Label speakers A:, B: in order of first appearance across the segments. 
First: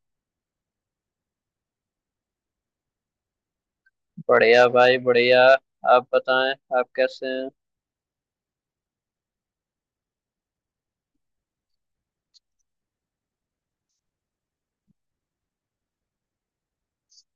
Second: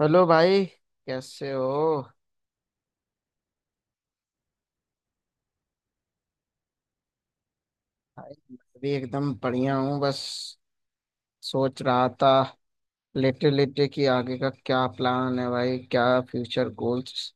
A: Hello भाई। कैसे हो।
B: बढ़िया भाई, बढ़िया। आप बताएं, आप कैसे हैं?
A: भाई मैं भी एकदम बढ़िया हूँ। बस सोच रहा था लेटे लेटे कि आगे का क्या प्लान है भाई, क्या फ्यूचर गोल्स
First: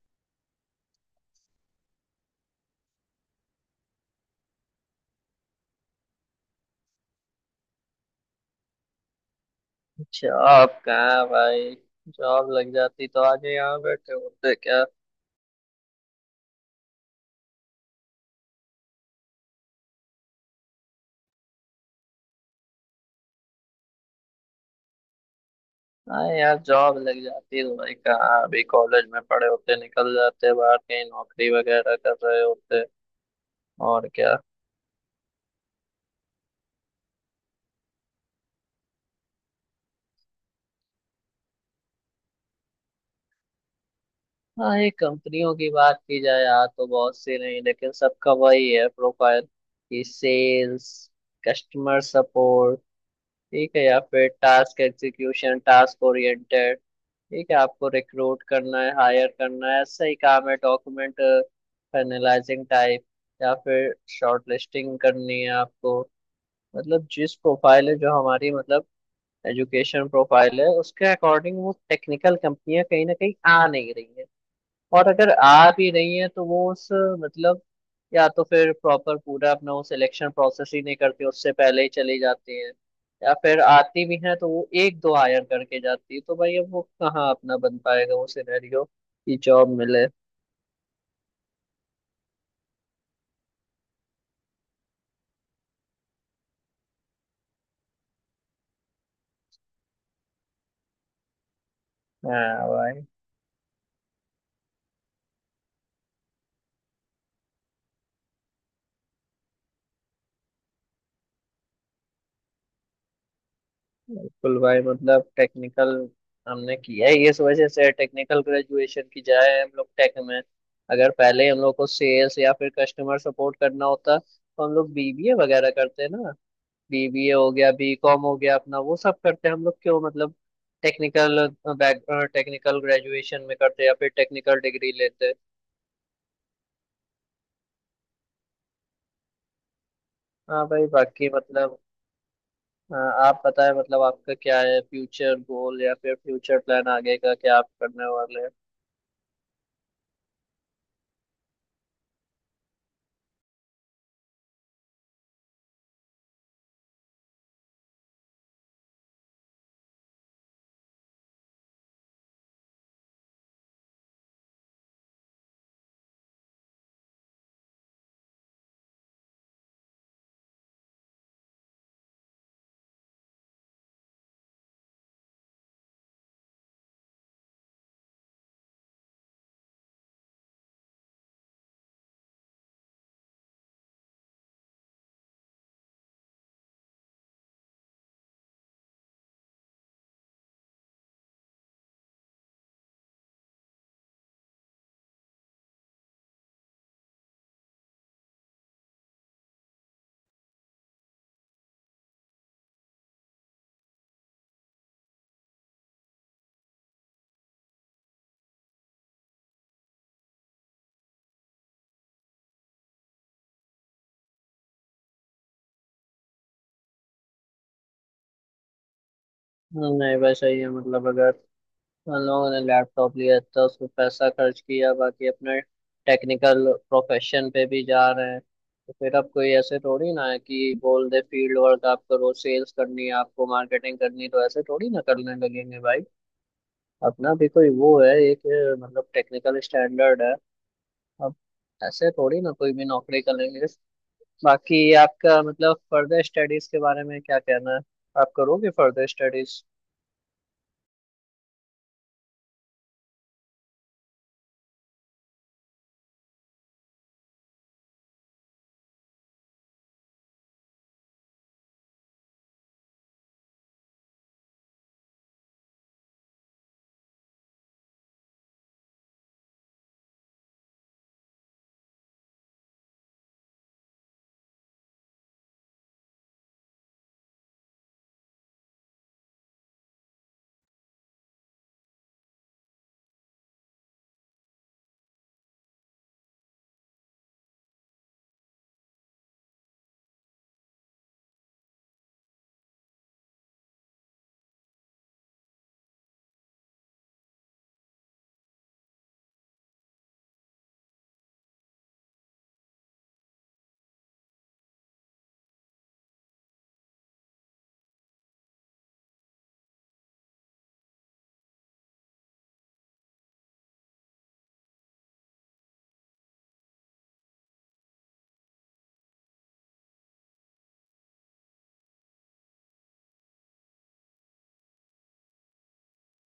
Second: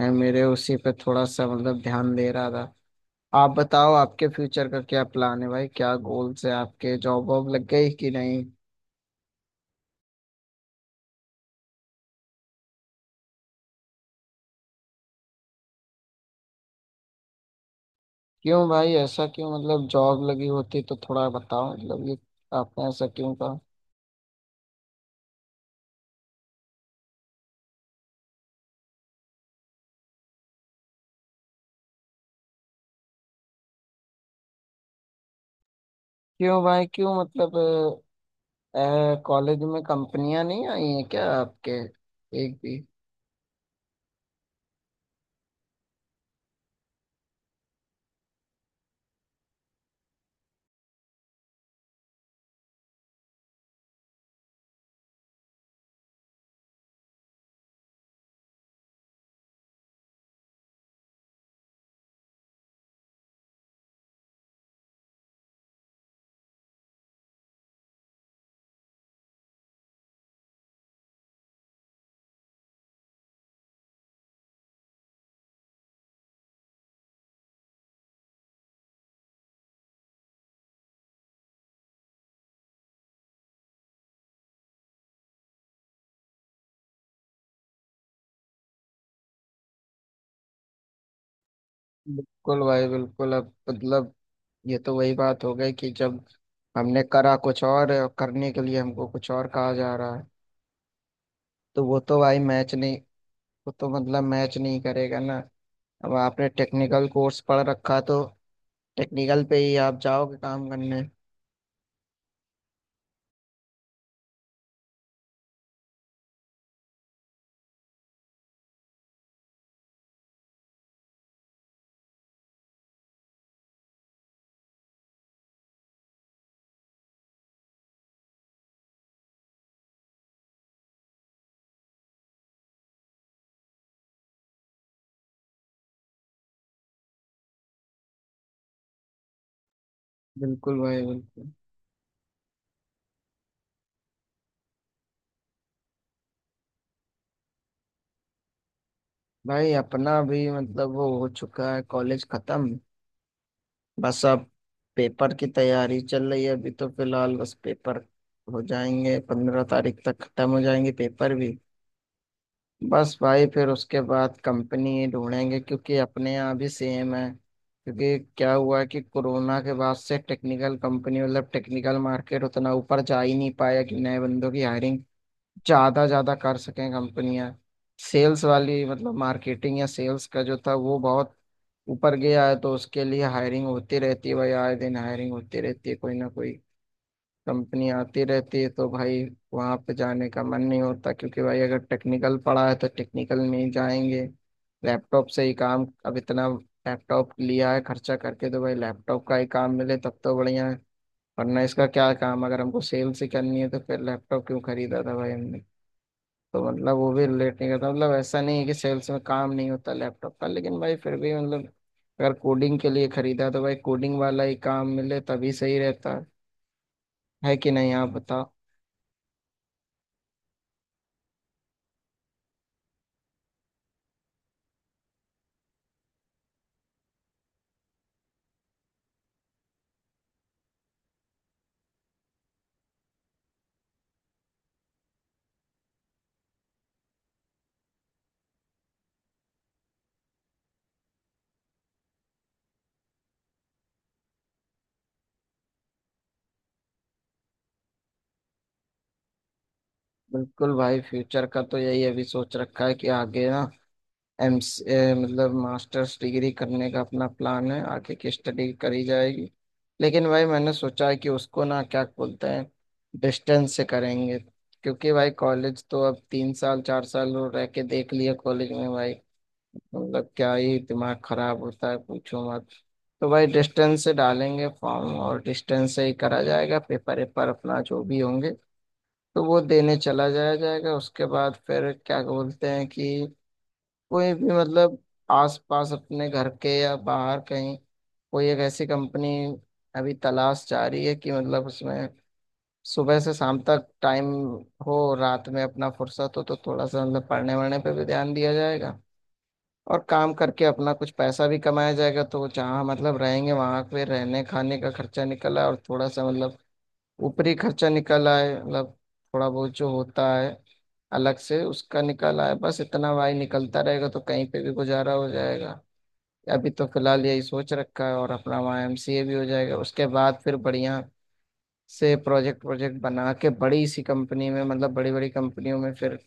A: है, मेरे उसी पे थोड़ा सा मतलब ध्यान दे रहा था। आप बताओ आपके फ्यूचर का क्या प्लान है भाई, क्या गोल्स है आपके, जॉब वॉब लग गई कि नहीं?
B: अच्छा, आप कहाँ हैं भाई? जॉब लग जाती तो आज ही यहाँ बैठे होते क्या?
A: क्यों भाई ऐसा क्यों, मतलब जॉब लगी होती तो थोड़ा बताओ, मतलब ये आपने ऐसा क्यों कहा?
B: हाँ यार, जॉब लग जाती तो भाई कहाँ अभी कॉलेज में पढ़े होते, निकल जाते बाहर कहीं नौकरी वगैरह कर रहे होते। और क्या।
A: क्यों भाई क्यों, मतलब कॉलेज में कंपनियां नहीं आई हैं क्या आपके, एक भी?
B: हाँ, ये कंपनियों की बात की जाए यार तो बहुत सी नहीं, लेकिन सबका वही है प्रोफाइल कि सेल्स, कस्टमर सपोर्ट, ठीक है, या फिर टास्क एग्जीक्यूशन, टास्क ओरिएंटेड, ठीक है, आपको रिक्रूट करना है, हायर करना है, ऐसा ही काम है। डॉक्यूमेंट फाइनलाइजिंग टाइप या फिर शॉर्टलिस्टिंग करनी है आपको। मतलब जिस प्रोफाइल है जो हमारी मतलब एजुकेशन प्रोफाइल है, उसके अकॉर्डिंग वो टेक्निकल कंपनियां कहीं ना कहीं आ नहीं रही है। और अगर आ भी रही है तो वो उस मतलब या तो फिर प्रॉपर पूरा अपना वो सिलेक्शन प्रोसेस ही नहीं करती, उससे पहले ही चली जाती है, या फिर आती भी है तो वो एक दो हायर करके जाती है। तो भाई अब वो कहाँ अपना बन पाएगा वो सिनेरियो कि जॉब मिले।
A: बिल्कुल भाई बिल्कुल। अब मतलब ये तो वही बात हो गई कि जब हमने करा कुछ और करने के लिए हमको कुछ और कहा जा रहा है, तो वो तो भाई
B: हाँ
A: मैच नहीं,
B: भाई,
A: वो तो मतलब मैच नहीं करेगा ना। अब आपने टेक्निकल कोर्स पढ़ रखा तो टेक्निकल पे ही आप जाओगे काम करने।
B: बिल्कुल भाई, मतलब टेक्निकल हमने किया है। इस वजह से टेक्निकल ग्रेजुएशन की जाए हम लोग टेक में। अगर पहले हम लोग को सेल्स या फिर कस्टमर सपोर्ट करना होता तो हम लोग बीबीए वगैरह करते ना। बीबीए हो गया, बीकॉम हो गया, अपना वो सब करते हैं हम लोग। क्यों मतलब टेक्निकल बैक, टेक्निकल ग्रेजुएशन में करते हैं या फिर टेक्निकल डिग्री लेते हैं। हाँ
A: बिल्कुल
B: भाई।
A: भाई
B: बाकी
A: बिल्कुल।
B: मतलब आप बताएं, मतलब आपका क्या है फ्यूचर गोल या फिर फ्यूचर प्लान, आगे का क्या आप करने वाले हैं?
A: भाई अपना भी मतलब वो हो चुका है, कॉलेज खत्म। बस अब पेपर की तैयारी चल रही है, अभी तो फिलहाल बस पेपर हो जाएंगे, 15 तारीख तक खत्म हो जाएंगे पेपर भी। बस भाई फिर उसके बाद कंपनी ढूंढेंगे क्योंकि अपने यहाँ भी सेम है। क्योंकि क्या हुआ है कि कोरोना के बाद से टेक्निकल कंपनी, मतलब टेक्निकल मार्केट उतना ऊपर जा ही नहीं पाया कि नए बंदों की हायरिंग ज्यादा ज्यादा कर सकें कंपनियां। सेल्स वाली मतलब मार्केटिंग या सेल्स का जो था वो बहुत ऊपर गया है, तो उसके लिए हायरिंग होती रहती है भाई, आए दिन हायरिंग होती रहती है, कोई ना कोई कंपनी आती रहती है। तो भाई वहां पे जाने का मन नहीं होता, क्योंकि भाई अगर टेक्निकल पढ़ा है तो टेक्निकल में ही जाएंगे। लैपटॉप से ही काम, अब इतना लैपटॉप लिया है खर्चा करके, तो भाई लैपटॉप का ही काम मिले तब तो बढ़िया है, वरना इसका क्या काम? अगर हमको सेल्स ही करनी है तो फिर लैपटॉप क्यों खरीदा था भाई हमने? तो मतलब वो भी रिलेट नहीं करता, मतलब ऐसा नहीं है कि सेल्स में काम नहीं होता लैपटॉप का, लेकिन भाई फिर भी मतलब अगर कोडिंग के लिए खरीदा तो भाई कोडिंग वाला ही काम मिले तभी सही रहता है कि नहीं आप बताओ?
B: नहीं भाई, सही है। मतलब अगर उन लोगों ने लैपटॉप लिया था, उस पर पैसा खर्च किया, बाकी अपने टेक्निकल प्रोफेशन पे भी जा रहे हैं, तो फिर अब कोई ऐसे थोड़ी ना है कि बोल दे फील्ड वर्क आप करो, सेल्स करनी है आपको, मार्केटिंग करनी है, तो ऐसे थोड़ी ना करने लगेंगे भाई। अपना भी कोई वो है, एक मतलब टेक्निकल स्टैंडर्ड है। अब ऐसे थोड़ी ना कोई भी नौकरी करेंगे। बाकी आपका मतलब फर्दर स्टडीज के बारे में क्या कहना है? आप करोगे फर्दर स्टडीज?
A: बिल्कुल भाई, फ्यूचर का तो यही अभी सोच रखा है कि आगे ना एम मतलब मास्टर्स डिग्री करने का अपना प्लान है, आगे की स्टडी करी जाएगी। लेकिन भाई मैंने सोचा है कि उसको ना क्या बोलते हैं, डिस्टेंस से करेंगे। क्योंकि भाई कॉलेज तो अब 3 साल 4 साल रह के देख लिया कॉलेज में भाई, मतलब क्या ही दिमाग खराब होता है पूछो मत। तो भाई डिस्टेंस से डालेंगे फॉर्म, और डिस्टेंस से ही करा जाएगा पेपर वेपर अपना जो भी होंगे, तो वो देने चला जाया जाएगा। उसके बाद फिर क्या बोलते हैं कि कोई भी मतलब आसपास अपने घर के या बाहर कहीं कोई एक ऐसी कंपनी अभी तलाश जा रही है कि मतलब उसमें सुबह से शाम तक टाइम हो, रात में अपना फुर्सत हो तो थोड़ा सा मतलब पढ़ने वढ़ने पे भी ध्यान दिया जाएगा, और काम करके अपना कुछ पैसा भी कमाया जाएगा। तो जहाँ मतलब रहेंगे वहां पे रहने खाने का खर्चा निकल आए, और थोड़ा सा मतलब ऊपरी खर्चा निकल आए, मतलब थोड़ा बहुत जो होता है अलग से, उसका निकल आए। बस इतना भाई निकलता रहेगा तो कहीं पे भी गुजारा हो जाएगा। अभी तो फिलहाल यही सोच रखा है, और अपना वहाँ एमसीए भी हो जाएगा, उसके बाद फिर बढ़िया से प्रोजेक्ट प्रोजेक्ट बना के बड़ी सी कंपनी में, मतलब बड़ी बड़ी कंपनियों में फिर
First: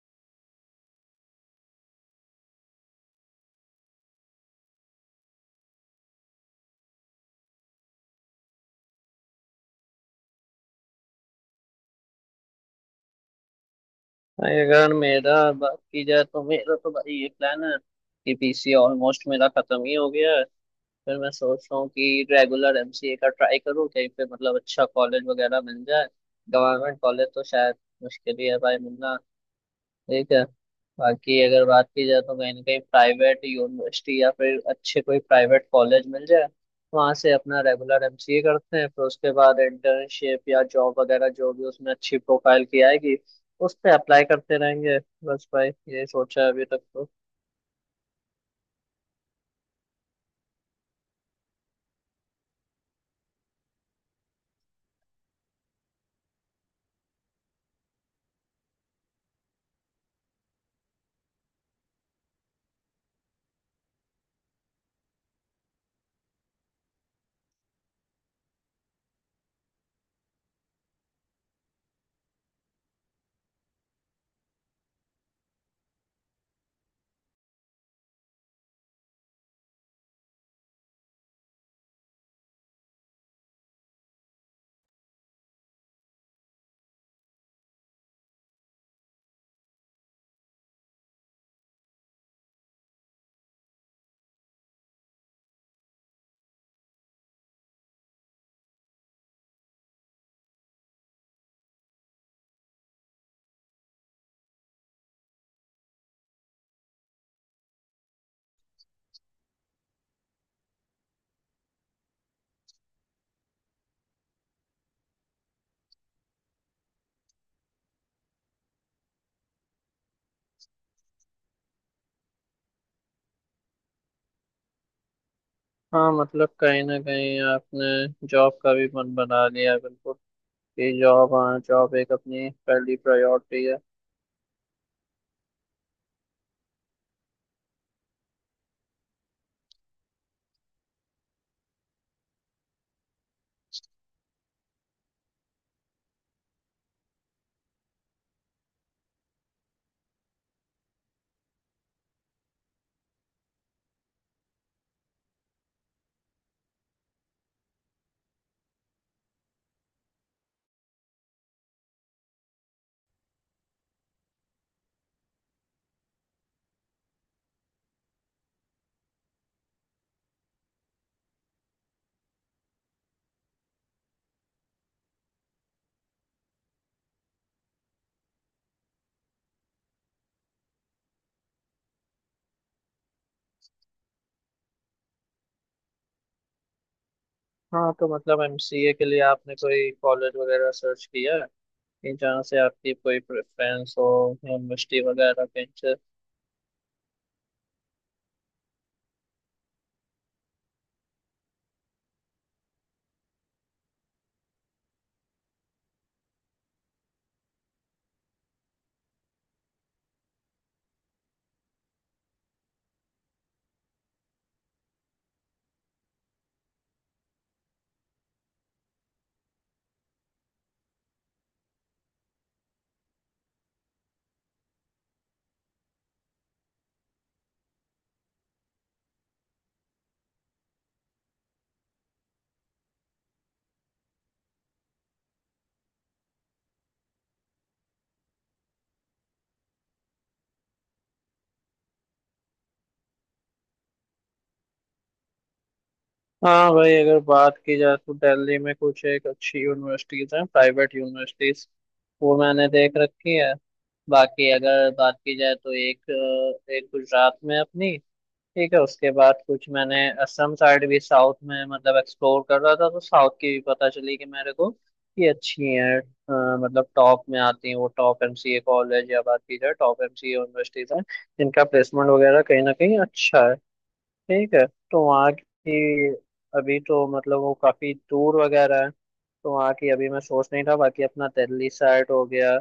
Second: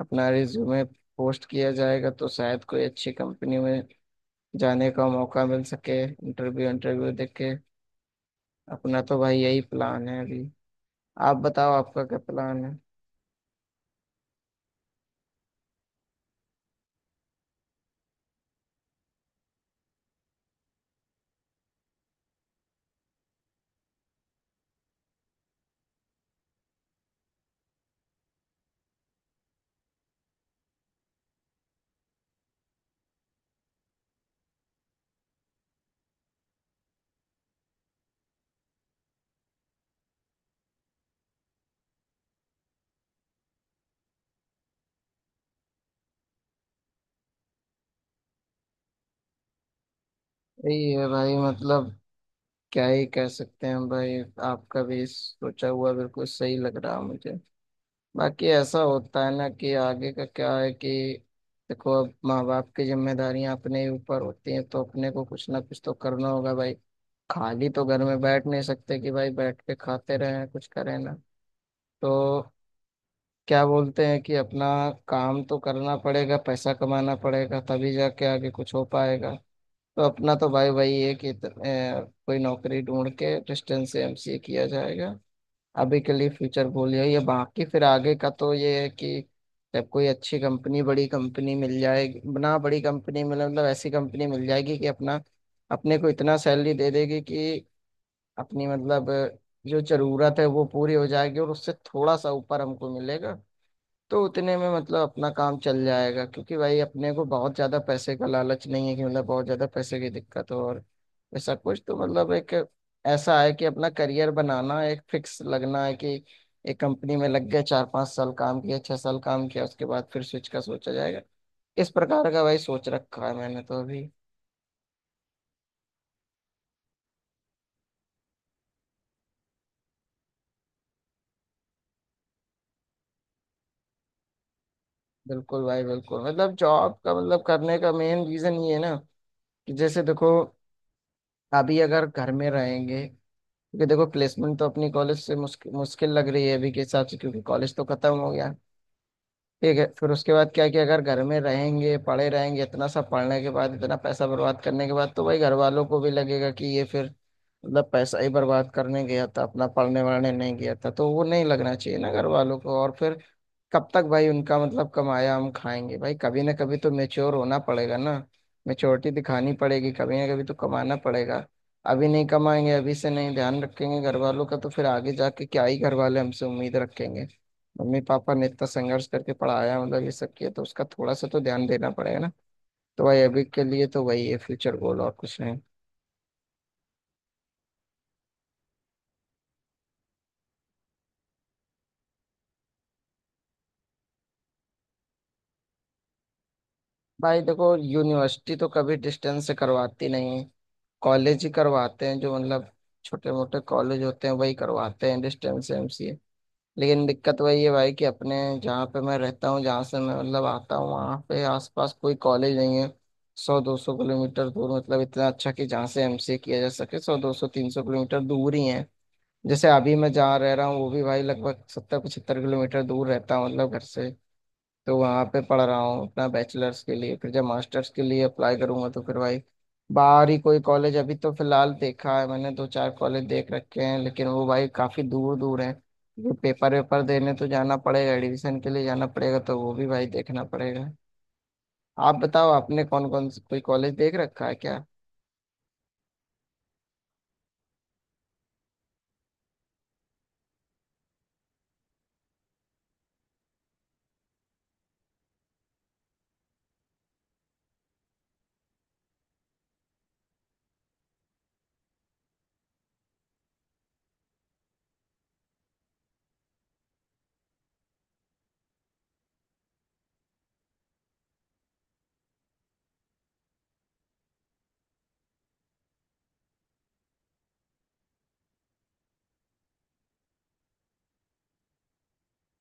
A: अपना रिज्यूमे पोस्ट किया जाएगा तो शायद कोई अच्छी कंपनी में जाने का मौका मिल सके इंटरव्यू इंटरव्यू देके। अपना तो भाई यही प्लान है अभी, आप बताओ आपका क्या प्लान है?
B: भाई अगर मेरा बात की जाए तो मेरा तो भाई ये प्लान है कि पीसी ऑलमोस्ट मेरा खत्म ही हो गया है। फिर मैं सोच रहा हूँ कि रेगुलर एमसीए का ट्राई करूँ कहीं पे, मतलब अच्छा कॉलेज वगैरह मिल जाए। गवर्नमेंट कॉलेज तो शायद मुश्किल ही है भाई मिलना, ठीक है। बाकी अगर बात की जाए तो कहीं ना कहीं प्राइवेट यूनिवर्सिटी या फिर अच्छे कोई प्राइवेट कॉलेज मिल जाए, वहाँ से अपना रेगुलर एमसीए करते हैं। फिर उसके बाद इंटर्नशिप या जॉब वगैरह, जो भी उसमें अच्छी प्रोफाइल की आएगी उस पर अप्लाई करते रहेंगे। बस भाई, ये सोचा है अभी तक तो।
A: यही है भाई, मतलब क्या ही कह सकते हैं भाई। आपका भी सोचा हुआ बिल्कुल सही लग रहा है मुझे। बाकी ऐसा होता है ना कि आगे का क्या है कि देखो अब माँ बाप की जिम्मेदारियां अपने ही ऊपर होती हैं तो अपने को कुछ ना कुछ तो करना होगा भाई। खाली तो घर में बैठ नहीं सकते कि भाई बैठ के खाते रहें, कुछ करें ना। तो क्या बोलते हैं कि अपना काम तो करना पड़ेगा, पैसा कमाना पड़ेगा तभी जाके आगे कुछ हो पाएगा। तो अपना तो भाई वही है कि कोई नौकरी ढूंढ के डिस्टेंस से एमसीए किया जाएगा अभी के लिए। फ्यूचर गोल यही है, बाकी फिर आगे का तो ये है कि जब कोई अच्छी कंपनी बड़ी कंपनी मिल जाएगी ना, बड़ी कंपनी मिले मतलब ऐसी कंपनी मिल जाएगी कि अपना अपने को इतना सैलरी दे देगी कि अपनी मतलब जो जरूरत है वो पूरी हो जाएगी और उससे थोड़ा सा ऊपर हमको मिलेगा। तो उतने में मतलब अपना काम चल जाएगा, क्योंकि भाई अपने को बहुत ज्यादा पैसे का लालच नहीं है कि मतलब बहुत ज्यादा पैसे की दिक्कत हो और ऐसा कुछ, तो मतलब एक ऐसा है कि अपना करियर बनाना एक फिक्स लगना है कि एक कंपनी में लग गए, 4, 5 साल काम किया, 6 साल काम किया, उसके बाद फिर स्विच का सोचा जाएगा। इस प्रकार का भाई सोच रखा है मैंने तो अभी।
B: हाँ मतलब कहीं ना कहीं आपने जॉब का भी मन बना लिया है, बिल्कुल, कि जॉब, हाँ, जॉब एक अपनी पहली प्रायोरिटी है।
A: बिल्कुल भाई बिल्कुल, मतलब जॉब का मतलब करने का मेन रीजन ये है ना कि जैसे देखो अभी अगर घर में रहेंगे, क्योंकि देखो प्लेसमेंट तो अपनी कॉलेज से मुश्किल मुश्किल लग रही है अभी के हिसाब से, क्योंकि कॉलेज तो खत्म हो गया, ठीक है। फिर उसके बाद क्या है कि अगर घर में रहेंगे पढ़े रहेंगे, इतना सब पढ़ने के बाद, इतना पैसा बर्बाद करने के बाद तो भाई घर वालों को भी लगेगा कि ये फिर मतलब पैसा ही बर्बाद करने गया था, अपना पढ़ने वढ़ने नहीं गया था, तो वो नहीं लगना चाहिए ना घर वालों को। और फिर कब तक भाई उनका मतलब कमाया हम खाएंगे? भाई कभी ना कभी तो मेच्योर होना पड़ेगा ना, मेच्योरिटी दिखानी पड़ेगी, कभी ना कभी तो कमाना पड़ेगा। अभी नहीं कमाएंगे, अभी से नहीं ध्यान रखेंगे घर वालों का, तो फिर आगे जाके क्या ही घर वाले हमसे उम्मीद रखेंगे? मम्मी पापा ने इतना संघर्ष करके पढ़ाया, मतलब ये सब किया, तो उसका थोड़ा सा तो ध्यान देना पड़ेगा ना। तो भाई अभी के लिए तो वही है फ्यूचर गोल, और कुछ नहीं।
B: हाँ तो मतलब एमसीए के लिए आपने कोई कॉलेज वगैरह सर्च किया है कि जहाँ से आपकी कोई प्रेफरेंस हो, यूनिवर्सिटी वगैरह के इनसे?
A: भाई देखो यूनिवर्सिटी तो कभी डिस्टेंस से करवाती नहीं, कॉलेज ही करवाते हैं। जो मतलब छोटे मोटे कॉलेज होते हैं वही करवाते हैं डिस्टेंस एमसीए। लेकिन दिक्कत वही है भाई कि अपने जहाँ पे मैं रहता हूँ, जहाँ से मैं मतलब आता हूँ, वहाँ पे आसपास कोई कॉलेज नहीं है। 100, 200 किलोमीटर दूर, मतलब इतना अच्छा कि जहाँ से एमसीए किया जा सके, 100, 200, 300 किलोमीटर दूर ही है। जैसे अभी मैं जहाँ रह रहा हूँ वो भी भाई लगभग 70, 75 किलोमीटर दूर रहता हूँ, मतलब घर से। तो वहाँ पे पढ़ रहा हूँ अपना बैचलर्स के लिए, फिर जब मास्टर्स के लिए अप्लाई करूंगा तो फिर भाई बाहर ही कोई कॉलेज, अभी तो फिलहाल देखा है मैंने, दो चार कॉलेज देख रखे हैं, लेकिन वो भाई काफ़ी दूर दूर है क्योंकि पेपर वेपर देने तो जाना पड़ेगा, एडमिशन के लिए जाना पड़ेगा, तो वो भी भाई देखना पड़ेगा। आप बताओ आपने कौन कौन कोई कॉलेज देख रखा है क्या?
B: हाँ भाई, अगर बात की जाए तो दिल्ली में कुछ एक अच्छी यूनिवर्सिटीज हैं, प्राइवेट यूनिवर्सिटीज, वो मैंने देख रखी है। बाकी अगर बात की जाए तो एक एक गुजरात में है अपनी, ठीक है। उसके बाद कुछ मैंने असम साइड भी, साउथ में मतलब एक्सप्लोर कर रहा था, तो साउथ की भी पता चली कि मेरे को कि अच्छी है, मतलब टॉप में आती हैं वो। टॉप एमसीए कॉलेज या बात की जाए टॉप एमसीए यूनिवर्सिटीज हैं जिनका प्लेसमेंट वगैरह कहीं ना कहीं अच्छा है, ठीक है। तो वहाँ की अभी तो मतलब वो काफ़ी दूर वगैरह है, तो वहाँ की अभी मैं सोच नहीं था। बाकी अपना दिल्ली साइड हो गया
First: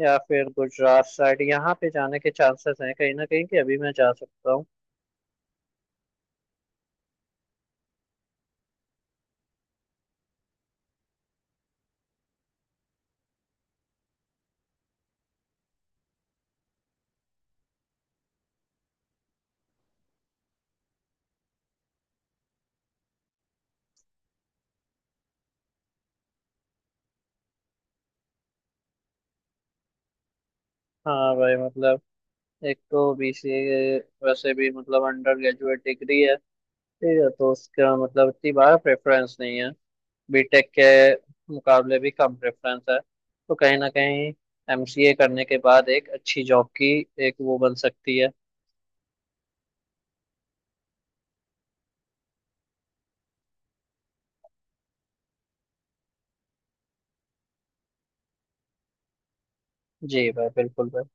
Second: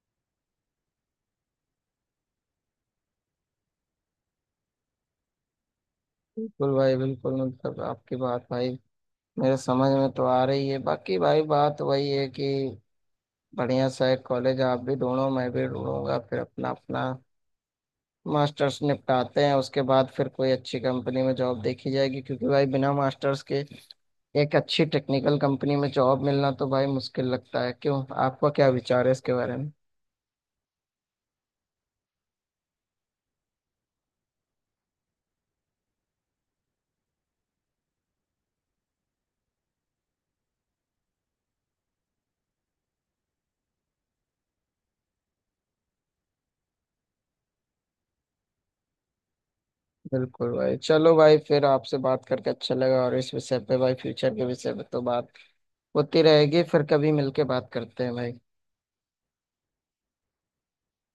B: या फिर गुजरात साइड, यहाँ पे जाने के चांसेस हैं कहीं ना कहीं कि अभी मैं जा सकता हूँ।
A: बिल्कुल भाई बिल्कुल, मतलब आपकी बात भाई मेरे समझ में तो आ रही है। बाकी भाई बात वही है कि बढ़िया सा एक कॉलेज आप भी ढूंढो मैं भी ढूंढूंगा, फिर अपना अपना मास्टर्स निपटाते हैं, उसके बाद फिर कोई अच्छी कंपनी में जॉब देखी जाएगी, क्योंकि भाई बिना मास्टर्स के एक अच्छी टेक्निकल कंपनी में जॉब मिलना तो भाई मुश्किल लगता है। क्यों, आपका क्या विचार है इसके बारे में?
B: हाँ भाई मतलब एक तो बीसीए वैसे भी मतलब अंडर ग्रेजुएट डिग्री है, ठीक है, तो उसका मतलब इतनी बार प्रेफरेंस नहीं है। बीटेक के मुकाबले भी कम प्रेफरेंस है, तो कहीं ना कहीं एमसीए करने के बाद एक अच्छी जॉब की एक वो बन सकती है।
A: बिल्कुल भाई। चलो भाई फिर आपसे बात करके अच्छा लगा, और इस विषय पे भाई फ्यूचर के विषय पे तो बात होती रहेगी, फिर कभी मिलके बात करते हैं भाई।
B: जी भाई, बिल्कुल भाई।